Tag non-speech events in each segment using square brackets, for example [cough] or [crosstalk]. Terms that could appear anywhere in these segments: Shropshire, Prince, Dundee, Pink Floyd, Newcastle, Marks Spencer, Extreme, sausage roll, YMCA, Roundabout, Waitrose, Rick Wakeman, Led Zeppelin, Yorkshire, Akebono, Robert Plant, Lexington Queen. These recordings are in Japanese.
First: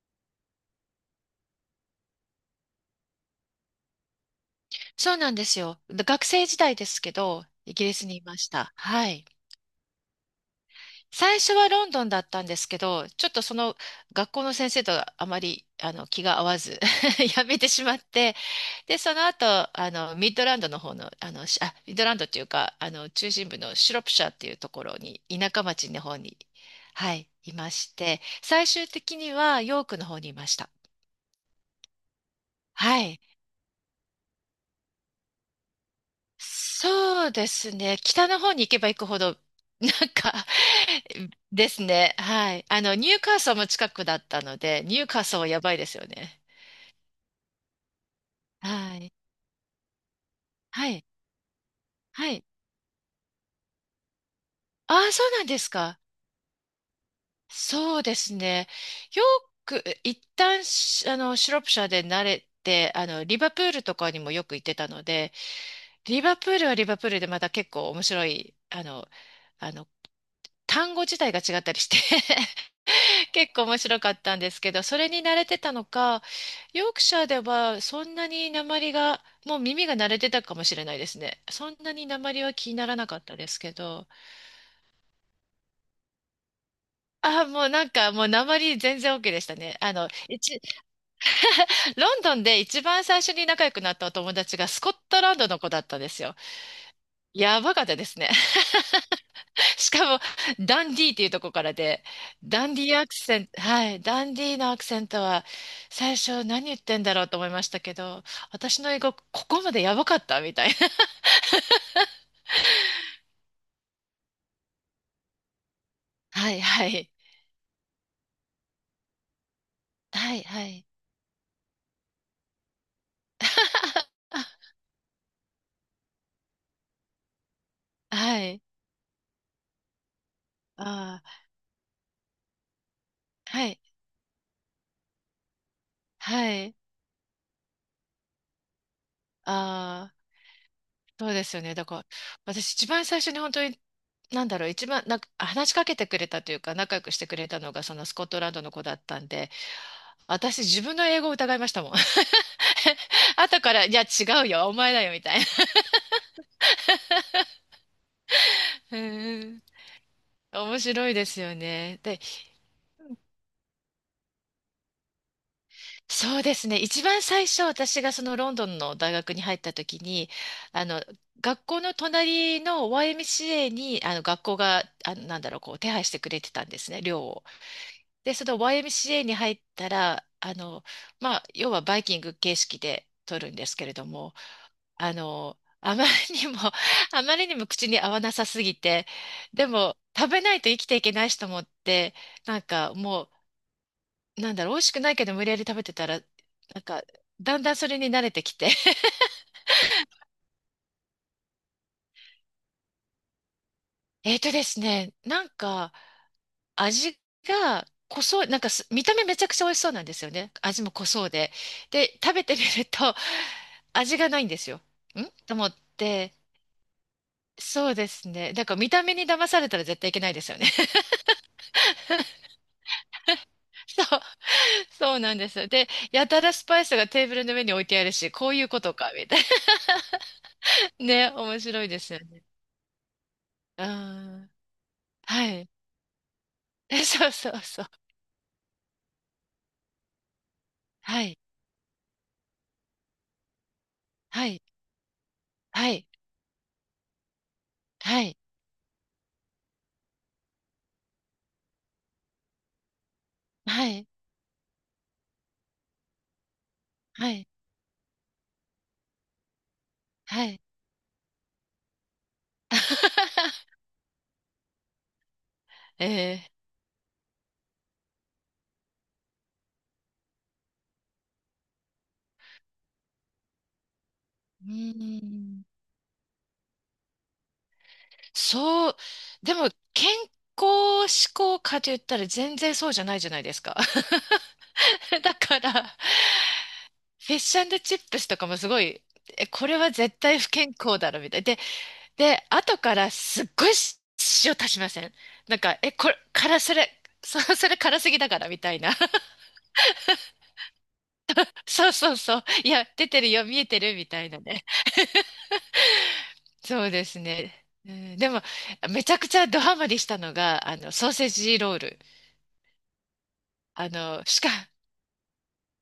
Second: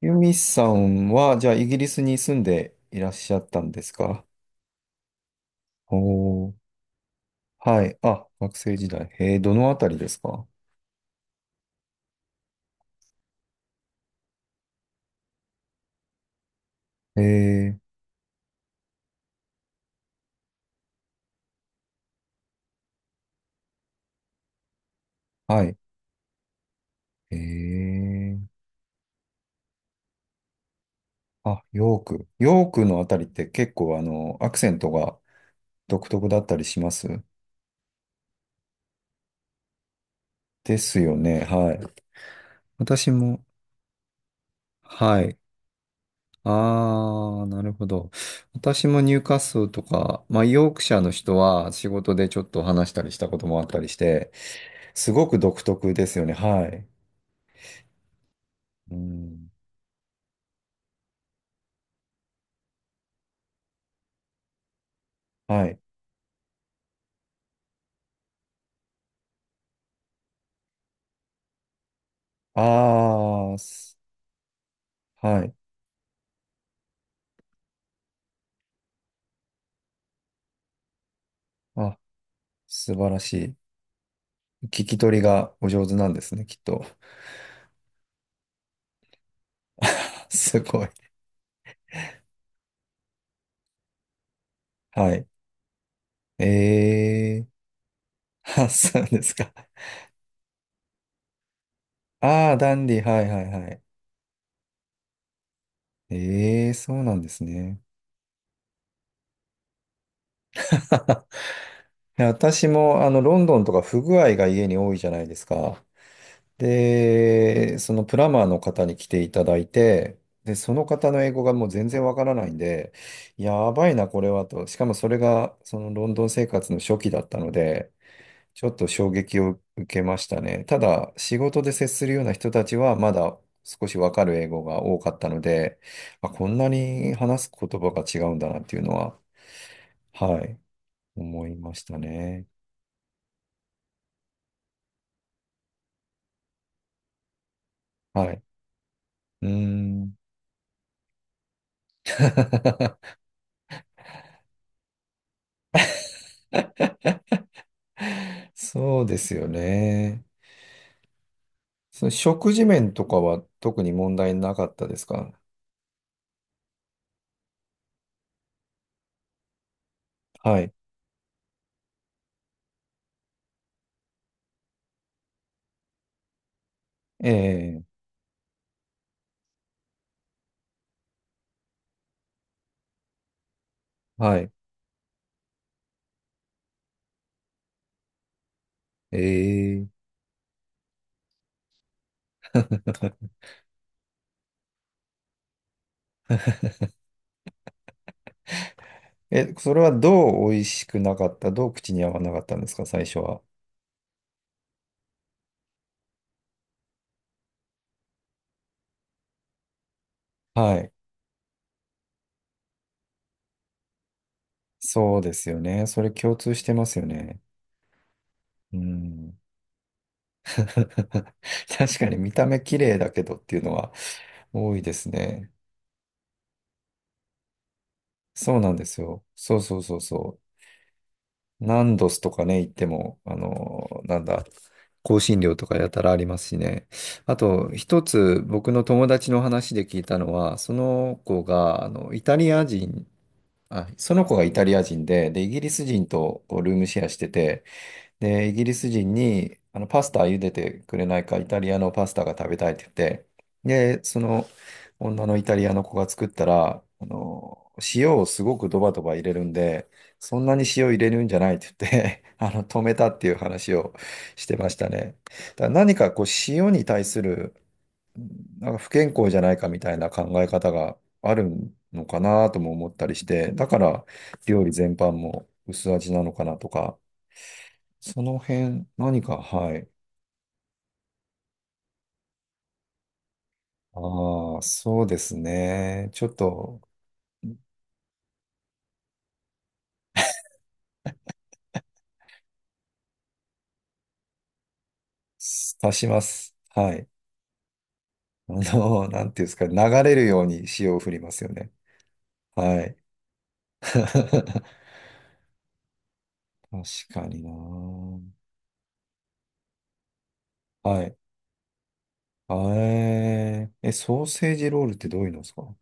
ユミさんは、じゃあ、イギリスに住んでいらっしゃったんですか？そうなんですよ。学生お時ー。代ですけど、イはギリい。スにいあ、まし学た。生時は代。い。どのあたりですか？最初はロンドンだったんですけど、ちょっとその学校の先生とあまり気が合わず え [laughs] やめてー。しまって、で、その後、ミッドランドの方の、ミッドランドっていうか、中心部のシロプシャーっていうところに、田舎はい。町の方に、はい、いまえして、ー、最終的にはヨークの方にいました。あ、ヨーク。ヨークのはあたい。りって結構、アクセントが独特だったりしますそうですね。北の方に行けば行くほど、[laughs] なんかですよね。ではい。すね。はい。ニ私ューカーも、ソルも近くだったので、ニューはカーい。ソルはやばいですよね。あー、なるほど。私はもい。ニューカッスルとか、まあ、ヨークはシャーい。の人は仕事ではちょっい。と話したりしたこともあったりして、ああ、すそごうくなんで独す特か。ですよね。はい。そうですね。うよん。く、一旦し、あの、シュロップシャーで慣れて、リバプールとかにもよく行ってたので、はい。リバプールはリバプールでまた結構面白い、あの、単語自体が違ったりして [laughs] あ結あ構面白かったんですけど、それに慣はれい。てたのか、ヨークシャーではそんなに鉛が、もう耳が慣れてたかもしれないですね。そんなあ、に鉛は気になら素な晴からっしたでい。すけど。聞き取りがお上手なんですね、きっと。あ、もうなんかもう鉛全然 OK でしたね。[laughs] すごい。ロンドンで一番最初に仲良くなったお友達がスコッはトい。ランドの子だったんですよ。ええやばかったですね。ー。[laughs] あ、そうですか。しかも、ダンディーっていうとこからで、ああ、ダダンデンィーディ、アクはいセはいント、はい。はい、ダンディーのアクセントは、最初何ええー、言っそてんうなだんろでうとす思いましね。たけど、私の英語、ここまでやばかったみたいな。[laughs] いや私も、ロンドンとか不具合が家に多いじゃないですか。[laughs] はい、はい。で、そのプランマーの方に来ていただいて、はい、で、はそい。の方の英語がもう全然わからないんで、やばいな、こ [laughs] れはと。しかもそれが、そのロンドン生活の初期だったので、はい。ちょっと衝撃を受けましたね。ただ、あ仕あ、事で接するような人たちは、まだはい、少しわかる英語が多かったので、まあ、こはんない。に話す言葉が違うんだなっていうのは、あー、はい、そうで思すいよまね。しだかたら、ね。私一番最初に本当に、なんだろう、一番、なんか、話しかけてくれたというか、仲良くしてくれたのが、そのスコッはトい。ランドの子だったんうーで、ん。私自分の英語を疑いましたもん。[laughs] [laughs] 後から、いや、違うよ、お前だよ、みたいな。[laughs] うそうですよーん。ね。面白いですよね。そので、食事面とかは特に問題なかったですか？そうですね。一番最初、私がそのロンドンの大学に入った時に、はい。あの、学校の隣の YMCA に、学校が、手配してくれてたんですね、寮えを。え、で、その YMCA に入ったら、まあ、要はバイキング形式で取るんですけれども、はい。あまりにも [laughs] あまりにも口に合わなさすぎて、えでえ。も食べないと生きていけないしと思って、なんかも [laughs] う、なんだろう、美味しくないけど無理やり食べてたら、なんか、だんだんそれに慣れてきて。[laughs] え、それはどう美味しくなかった、どう口に合わなかったんですか、最初は。えーとですね、なんか、味が濃そう、なんかす見た目めちゃくちゃ美味しそうなんですよね。は味もい。濃そうで。で、食べてみると、[laughs] 味がないんですよ。そうんですとよ思っね。それ共て、通してますよね。そうですね。だかうら見た目にん。騙されたら絶対いけないですよね。[laughs] 確かに見た目綺麗だけどっていうの [laughs] はそう、多いですそうなんでね。す。で、やたらスパイスがテーブルの上に置いてあるし、こうそういうなんこでとすか、よ。みたいそうそうそうそう。な。[laughs] ね、面ナ白いンでドすスよとね。かね、行っても、あうの、なんだ、ん。香辛は料とい。かやたらありますしね。[laughs] そうあそうと、そう。一つ僕の友達の話で聞いたのは、そのはい。子が、イタリア人、あ、その子がはイい。タリア人で、イギリスはい。人とこうルームシェアしてて、はい。で、イギリス人に、パスタ茹でてくれないか、イタリアのパスタが食べたいって言って、はで、い。その女のイタリアの子が作ったら、はい。塩をすごくドバドバ入れるんで、そはんない。に塩入れるんじゃないって言って [laughs] 止めたっていう話 [laughs] をしてましたね。だから何かこう、え塩に対する、なんか不健康じゃないかみたいな考え方があるのかなとも思ったりして、だから料ー、理う全般ーもん。薄味なのかなとか、その辺、そう。何か、でも、はい。健康志向かと言ったら全然そうじゃないじゃないですか。ああ、そうで [laughs] だすから、ね。ちょっと、フィッシュチップスとかもすごい、え、これは絶対不健康だろ、みたいな。で、後からすっごい塩足しません？なんか、え、足しこれ、ます。辛それ、はい。そ、[laughs] それ辛すぎだか [laughs] らみたいな。[laughs] なんていうんですか、流れるように塩を振りますよね。そうそうそう。いはや、い。出てるよ、見えて [laughs] るみたいな確ね。そうですかにな。ね。うん、でも、めちゃくちゃドハマりしたのが、はソーい。セージロール。あえ、ソの、ーしか、セージロールってどういうのですか？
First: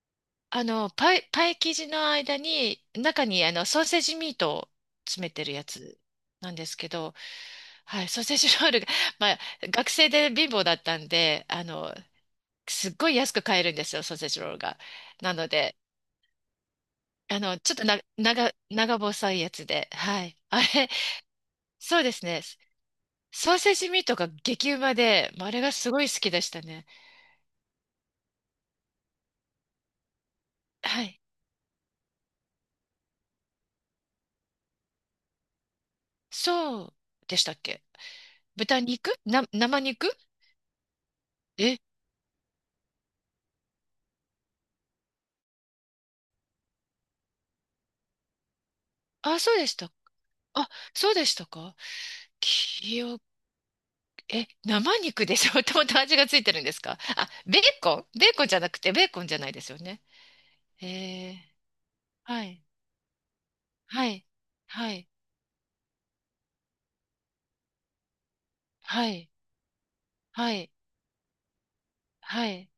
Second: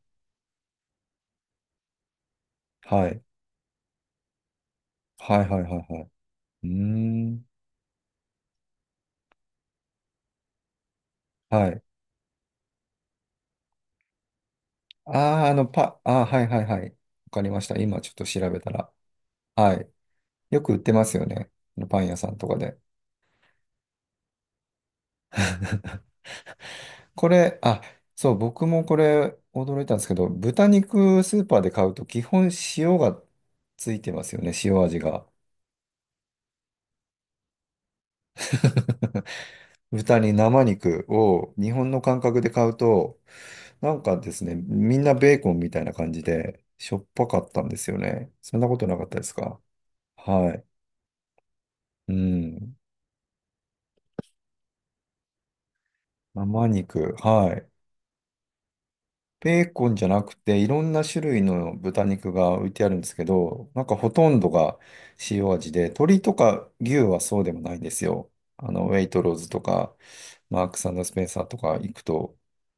あの、パイ、パイ生地の間に、はい。中に、ソーセージミートを詰めはているはいやはいつはい。なんでうすけど、ーん。はい、ソーセージロールが、まあ、学生で貧乏だったんで、はい。すっごい安く買えるんですよ、ソーセージロールが。あなのあ、で、ああ、はいはいはい。わあかりの、ましちょた。っと今な、ちょっと調長、べたら。長細いやつはで、い。はい。よあく売っれ、てますよね。パそうンで屋すさんね。とかで。ソーセージミートが激うまで、まああれがすごい好きでしたね。これ、あ、そう、僕もこれ驚いたんですけど、豚はい。肉スーパーで買うと基本塩がついてますよね、塩味が。そうでしたっけ？豚肉 [laughs] な、生肉、豚に生肉を日え、本の感覚で買うと、なんかですね、みんなベーコンみたいな感じでしょっぱかったんですよね。そんなことなかったですあ、そうか？でした。はい。あ、そうでしたか？うん。記憶、え、生肉でしょ？ [laughs] もともと味がついてるん生ですか？肉。あ、はベーい。コンベーコンじゃなくて、ベーコンじゃないでベーすよコンね。じゃなくて、いろえんな種ー、類の豚肉はがい。置いてあるんですけど、なんかはほい。とんどがはい。塩味で、鶏とか牛はそうでもないんですよ。ウェはイトい。ローズとか、はマーい、クススペンサーとか行くと、はい。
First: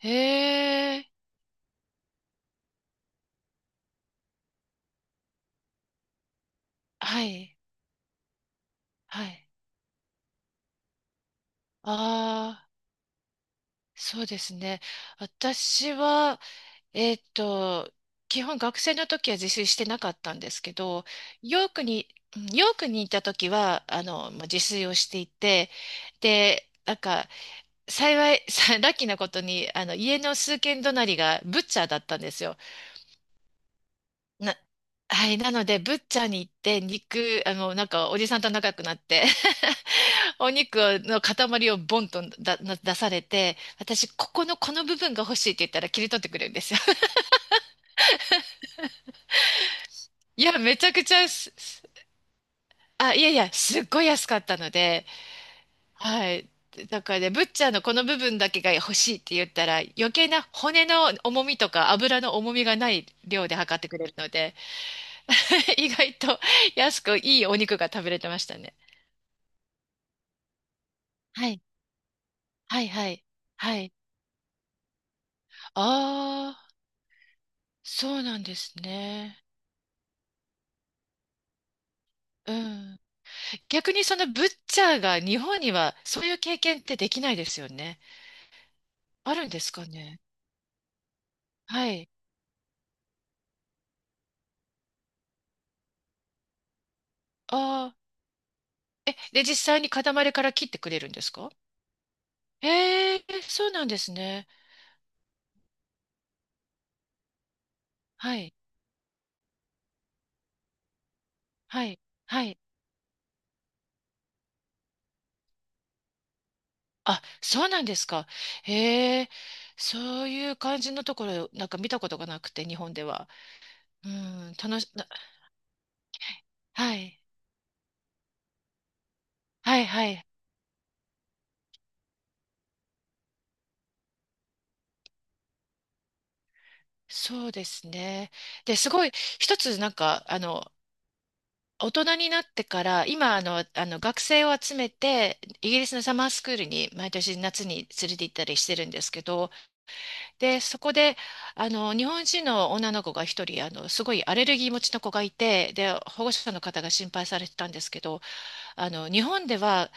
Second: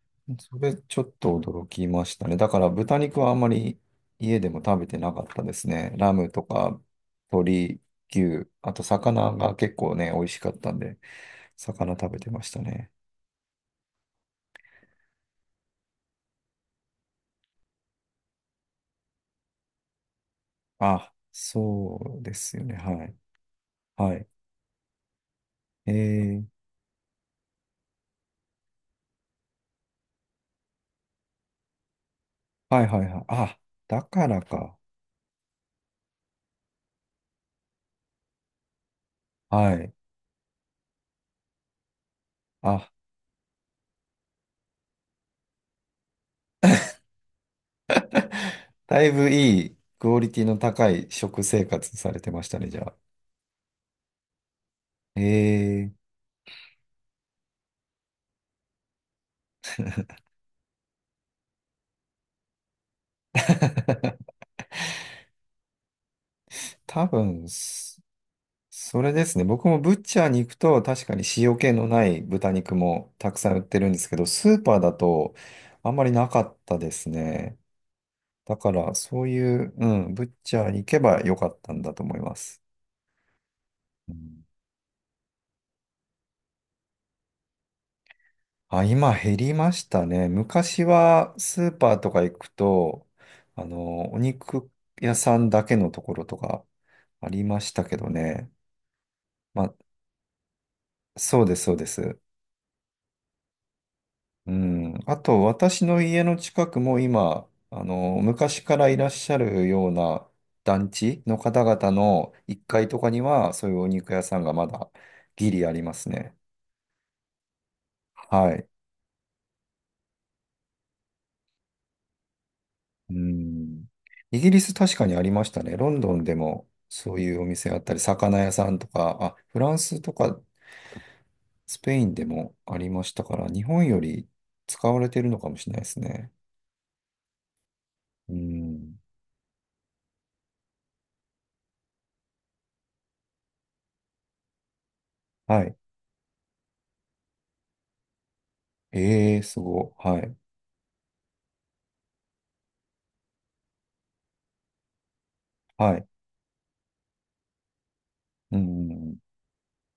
へそれちょえ、っと驚きましたね。だから豚肉はあんまり家でも食べてなかったですね。ラムとかはい、鶏、牛、あとは魚い。が結構ね、美味しかったんで、魚食べてましたああ、ね。そうですね。私は、えっと、基本学生の時は自炊してなかったんですけど、あ、ヨークに、そうでうんすよヨね。ークはにいい。た時は、はい。まあ自炊をしていて、えーで、なんか、幸い、さラッキーなことに、家の数軒隣がブッチャーだったんですよ。はいはいはい。あ、だからな、か。はい、なので、ブッチャーに行って、肉、なんか、おじさんと仲良くなって はい。[laughs] お肉の塊をボンとあ、出されて、私、ここの、この部分が欲しいって言ったら切り取ってくれるんですよ。[laughs] だいぶいいクオリテいィのや、めち高ゃくいちゃ食す、生す活されてましたね、じゃあ。あ、いやいや、すっごい安かったので、ええ。 はい。だからね、ブッチャーのこの部分だけが欲しいって言ったら、余計な骨の重みとか油の重みがない量で測ってくれるの [laughs] で、[laughs] 意外と安多くいい分、お肉が食べれてましたね。れですね。僕もブッチャーに行くと確かには塩い気のない豚肉はいはもい。たくさん売っはてるんい。ですけど、スーパーだとあんまりなかあっあ、たですね。そうなんだでかすらそうね。いう、うん、ブッチャーに行けばよかったんだと思いまうす。ん。逆にうそのブん。ッチャーが日本にはそういう経験ってできないですよね。あ、今あ減るんりでますかしたね。ね。昔はスーはパーとい。か行くと、お肉屋さんだけのところとかありましたああ。けどね。え、で、実まあ、際に塊から切ってくれるんですそうか？です、そうです。へえ、そうなんですね。うん。あと、私の家の近くも今、はい。昔からいらっしゃるような団地の方は々い。のはい。1階とかには、そういうお肉屋さんがまだギリありますね。あ、そうなんですか？はい。へえ、そういう感じのところ、なんか見たことがなくて、日本でうは。ん。うイギん、リス楽し、確かな、にありましたね。ロンドンでもはそい。ういうお店あったり、魚屋さんとか、あ、フラはンいスはとい、かスペインでもありましたから、日本より使われてるのかもしれないですね。そうですね。うで、すん。ごい、一つなんか、大人になってから、今、学生を集めて、はイい。ギリスのサマースクールに毎年夏に連れて行ったりしてるんですけええ、ど、すごい。はい。で、そこで、日本人の女の子が一人、すごいアレルギー持ちの子がいて、で、はい。保護者の方が心配されてたんですけど、うん。日本では、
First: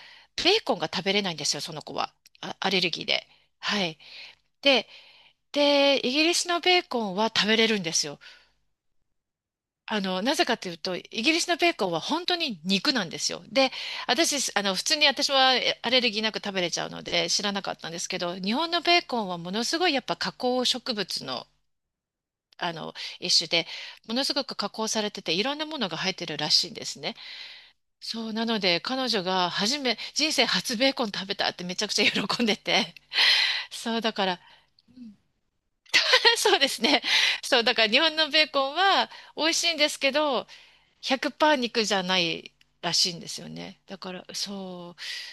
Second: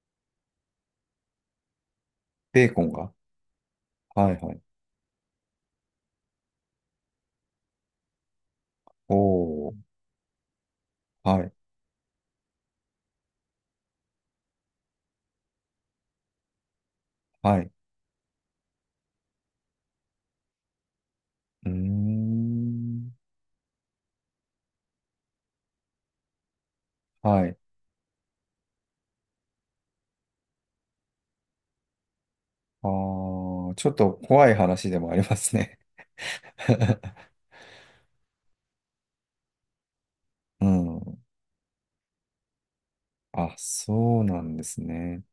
ベーコンが食べれないんですよ、その子は。あ、ベアーレコンルギーが。で。はい。はいはい。で、で、イギリスのベーコンは食べれるんですよ。おー。なぜかというと、イギはリスい。のベーコンは本当に肉なんですよ。で、私、あの、普通に私はアレルギーなく食べれちゃうので知らはない。かったんですけど、日本のベーコンはものすごいやっぱ加工植物の、うーあの、ん。一種で、ものすごく加工されてて、いろんなものが入ってるらしいんですね。はい。そう、なので、彼女が人生初ベーコン食べたってめちゃくちゃ喜んであて。ー、ちょっそう、とだから、怖い話でもありますね。[laughs] そうですね。[laughs] そう、だから日本のベーコンは美味しいんですけど、うん。100%肉じゃないらしいんですよあ、ね。だかそうら、なんですそう。ね。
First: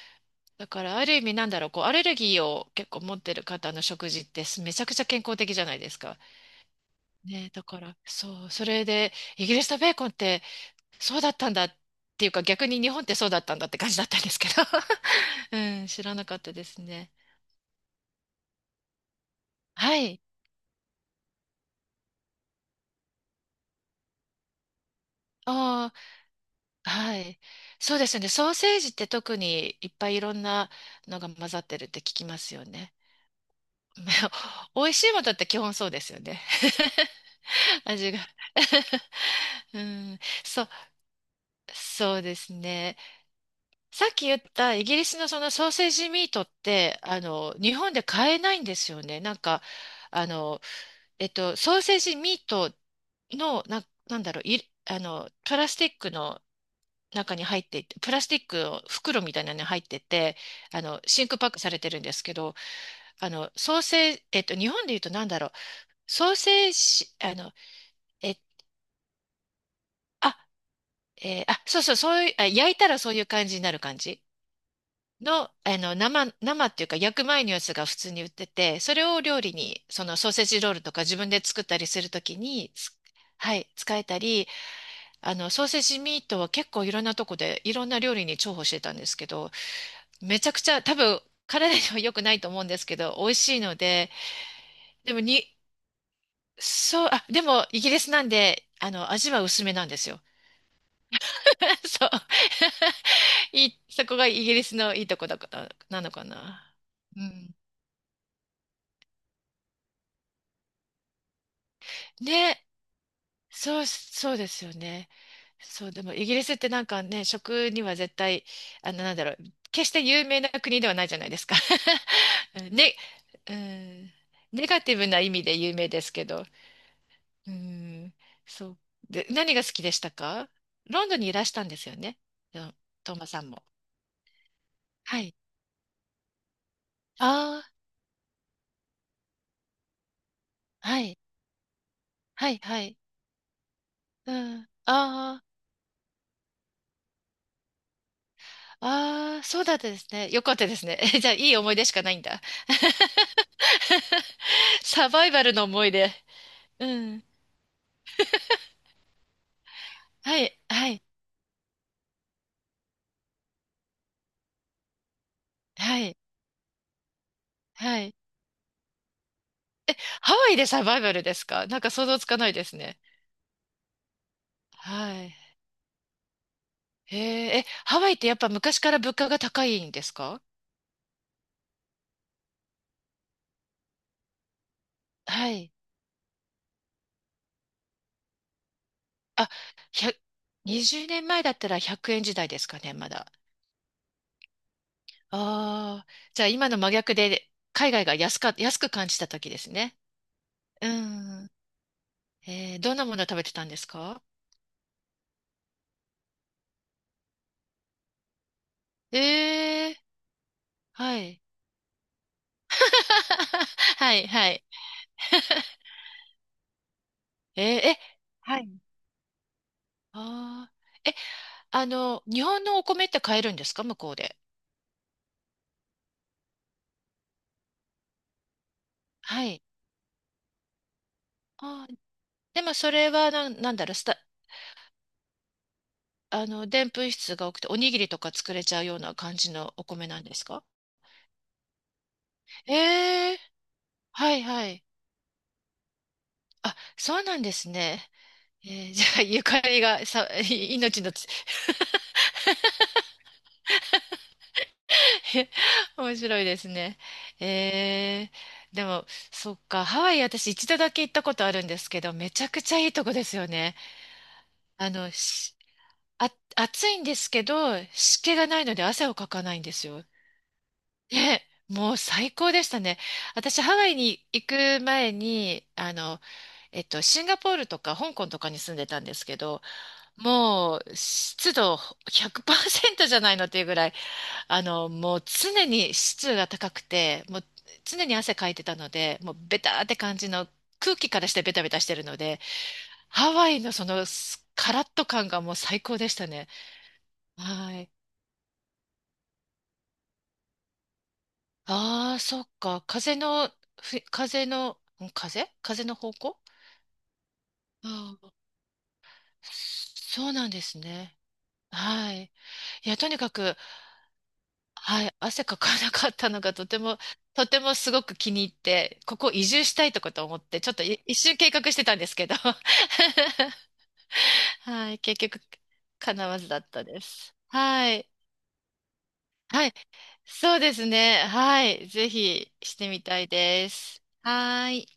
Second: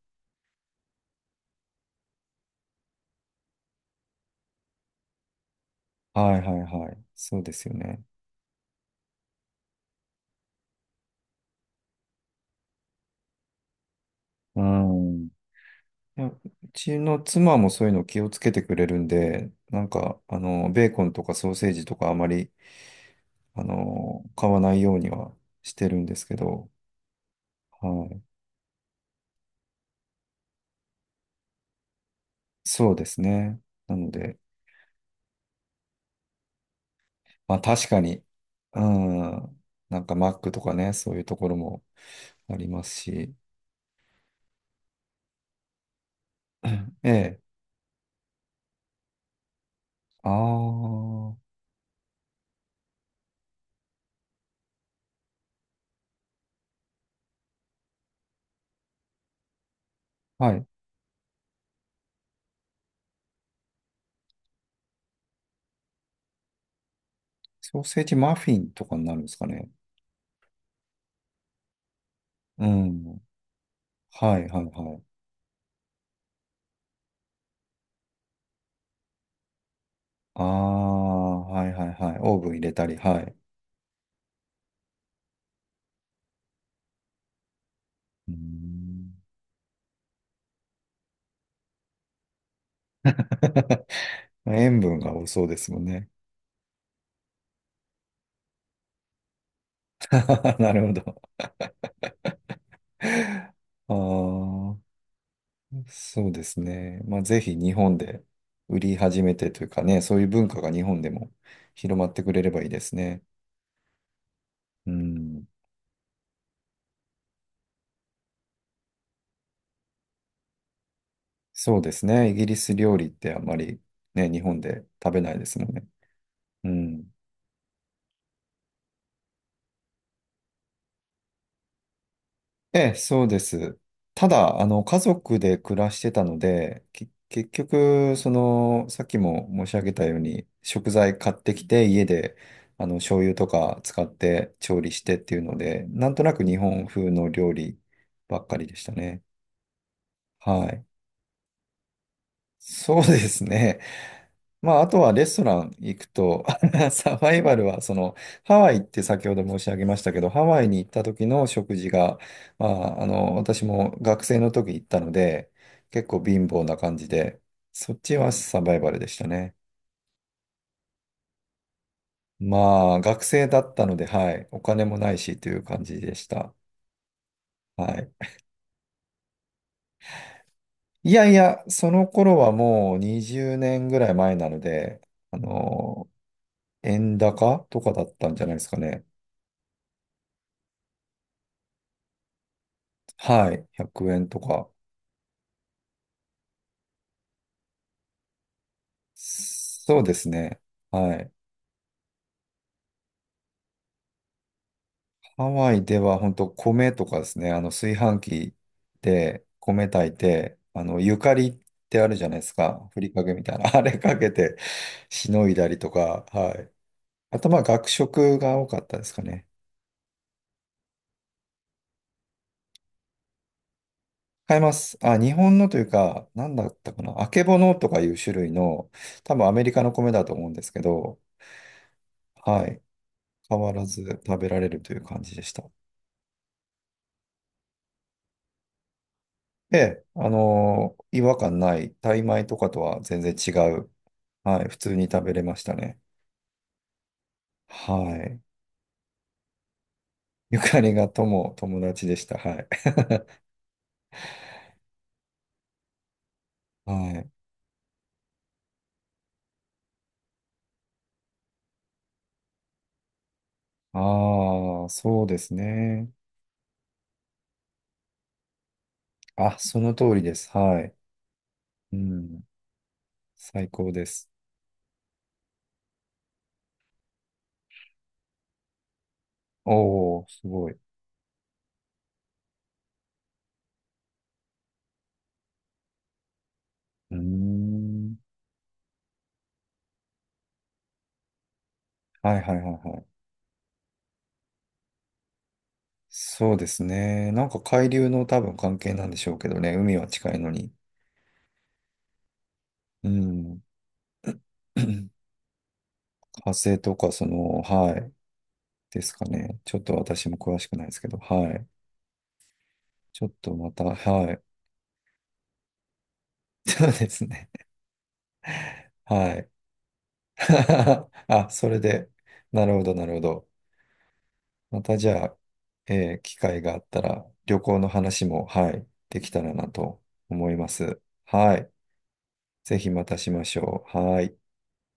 だから、ある意味なんだろう、こう、アレルギーを結構持ってる方の食事ってめちゃくちゃ健康的じゃないですか。はいはいはい。そうね、でだすよから、ね。そう。それで、イギリスのベーコンってそうだったんだっていうか、逆に日本ってそうだったんだって感じだったんですけど。うん。い [laughs] うん、知らなや、かっうたですちね。の妻もそういうの気をつけてくれるんで、なんはか、い。ベーコンとかソーセージとかあまり、買わないようにはしてあるんですけど、あ、はい。そうはですい。ね。ソーセージって特にいっぱいいろんなのが混ざってるって聞きますよそね。うですね。なので、[laughs] 美味しいものって基本そうですよね。まあ [laughs] 確か味が に、うん。[laughs] うなんかん、マックとそう、かね、そういうところもそうですありますね。し、さっき言ったイギリスのそのソーセージミートって、[clears throat] ええ。日本で買えないんですよね。なんか、あああ、の、はソーセージミートの、なんだろう、い、あの、プラスチックの中に入っていて、プラスチックの袋みたいなのに入ってて、い。真空パックされてるんですけど、ソーセージ、日本で言うとなんだろう、ソーセージ、あの、ソーセージマえ、フィンとかになるんですかね。あ、えーあ、そうそう、そういう、あ、う焼いたらそうん。いう感じになる感じはいはいはい。の、生っていうか焼く前のやつが普通に売ってて、それを料理に、そのソーセあージロールとか自分あ、で作っはいたはりいするはい。とオきーブン入に、れたり、はい。はい、使えたり、ソーセージミートは結構いろんなとこでいろんな料理うーに重宝してたんでん。 すけど、めちゃくちゃ多分体には良くないと思うんですけど、美味し [laughs] いので、塩分がでも多に、そうですもんね。そう、あ、でもイギリスなんで、味は薄めなんですよ。[laughs] なるほど。[laughs] そう。[laughs] そこがイギリスあのいいとこだから、あ、なのかそうですな。ね。まうあ、ぜひん。日本で売り始めてというかね、そういう文化が日本でも広まってくれればね、いいですね。そう、そうですようね。ん。そう、でもイギリスってなんかね、食には絶対、なんだろう、決して有名な国ではないじゃないですか。そうですね。イギリ [laughs] スね、料理ってあんまうりん、ね、日本ネガでティブ食なべ意ない味でですもん有ね。名ですけど。うん。うん、そう。で、何が好きでしたか？ロンドンにいらしたんですよね。うん、ええ、トーそマうでさんも。す。ただ、家はい。族で暮らしてたので、結あ局、さっきも申し上げたように、食あ、は材い、買ってきて、家で、はい、はい。醤油とか使っうてん。調理してっていうああ、ので、なんとなく日本風の料理ばっかりでしたね。ああ、そうだったですね。よかったはでい。すね。[laughs] じゃあ、いい思い出しかないんだ。そうですね。[laughs] [laughs] まあ、あとサはレバイストバルラのン思い行く出。と、う [laughs] サん。バイバルは、ハワイって先ほど申し上げましたけど、はハい、ワイに行はったい、時の食事が、まあ、私も学生の時行ったので、は結い、構貧乏な感じで、そっはい。ちはサバイバルでしたね。え、ハワイでサバイバルですか？なんか想像つかないですまあ、ね。学生だったので、はい、お金もないはい。しという感じでした。へえ、え、はハワイってい。やっぱ昔から物価が高いんですか？いやいや、その頃はもう20年ぐらい前なので、あはい。の、円高とかだったんじゃないですかね。あ、1 20年前だったら100円時代ですかね、まだ。はい。100円とか。ああ、じゃあ今の真逆で海外が安く感じた時ですね。そうですね。うはい。ん。どんなものを食べてたんですか？ハワイでは本当米とかですね。あの炊飯器で米えー、炊いて、ゆはかい。りってあるじゃないですか。ふりかけみたいな。[laughs] あれ [laughs] はかい、けはてい。しのい [laughs] だりとか。はい。あとまえあー、学え、食がは多い。かったですかね。あーえ、あの、日本のお米って買えるんですか、向こうで？買います。あ、日本のというか、なんだったかな。あけぼのとかいう種類の、多は分アい。メリカの米だと思うんですけど、あー、ではもい。それは変なわんらだろう、ずスタ、食べられるという感じでした。あの、でんぷん質が多くて、おにぎりとか作れちゃうような感じのえおえ、米なんですか？違和感ない、タイ米とかとは全然えー違う。はいははい、普い。通に食べれましたね。あ、そうなんですね。はい。じゃあ、ゆかりがさ、[laughs] ゆかり命がの 友達でした。はい。[laughs] 面白いです [laughs] ね。はい。えでも、そっか、ハワイ私一度だけ行ったことあるんですけど、めちゃくちゃいいとこですよね。ああ、あの、そうですしね。あ、暑いんですけど、湿気がないので汗をかかなあ、いんでそすのよ。通りです。はい。ね、もうう最ん。高でしたね。私、最ハワ高イでにす。行く前に、シンガポールとか香港とかに住んでたんですけど、おお、すごい。もうう湿度100%じゃないのっていうぐらい、もう常に湿度が高くーて、もう常にん。汗かいてたので、もうベターって感じの空気からしてベタベタしてるのはで、いはいはいはい。ハワイのそのカラッと感がもう最高でしたね。そうですね。なんかは海い。流の多分関係なんでしょうけどね。海は近いのに。ああ、そっか。う風の、ん。ふ風 [clears throat] の、火ん風風の方向、星とか、はい。ああ、ですかね。ちょっと私そうもなん詳でしくすないですけね。ど、はい。はい。いや、とにちょかっとく、また、はい。はい、汗かかなかったのが [laughs] とてそうも、ですとね。てもすごく気に入って、ここは移い。住したいとかと思って、ちょっとい [laughs] 一周あ、計そ画しれてたんでで、すけど、[laughs] なるほど、なるほど。まはたい、じ結ゃあ、局、叶機わずだ会っがあたったでら、す。旅行のはい、話も、はい、できたらはない、と思いそうまですす。ね、ははい。い、ぜひしぜてひみまたたいしましでょう。す。はい。はい。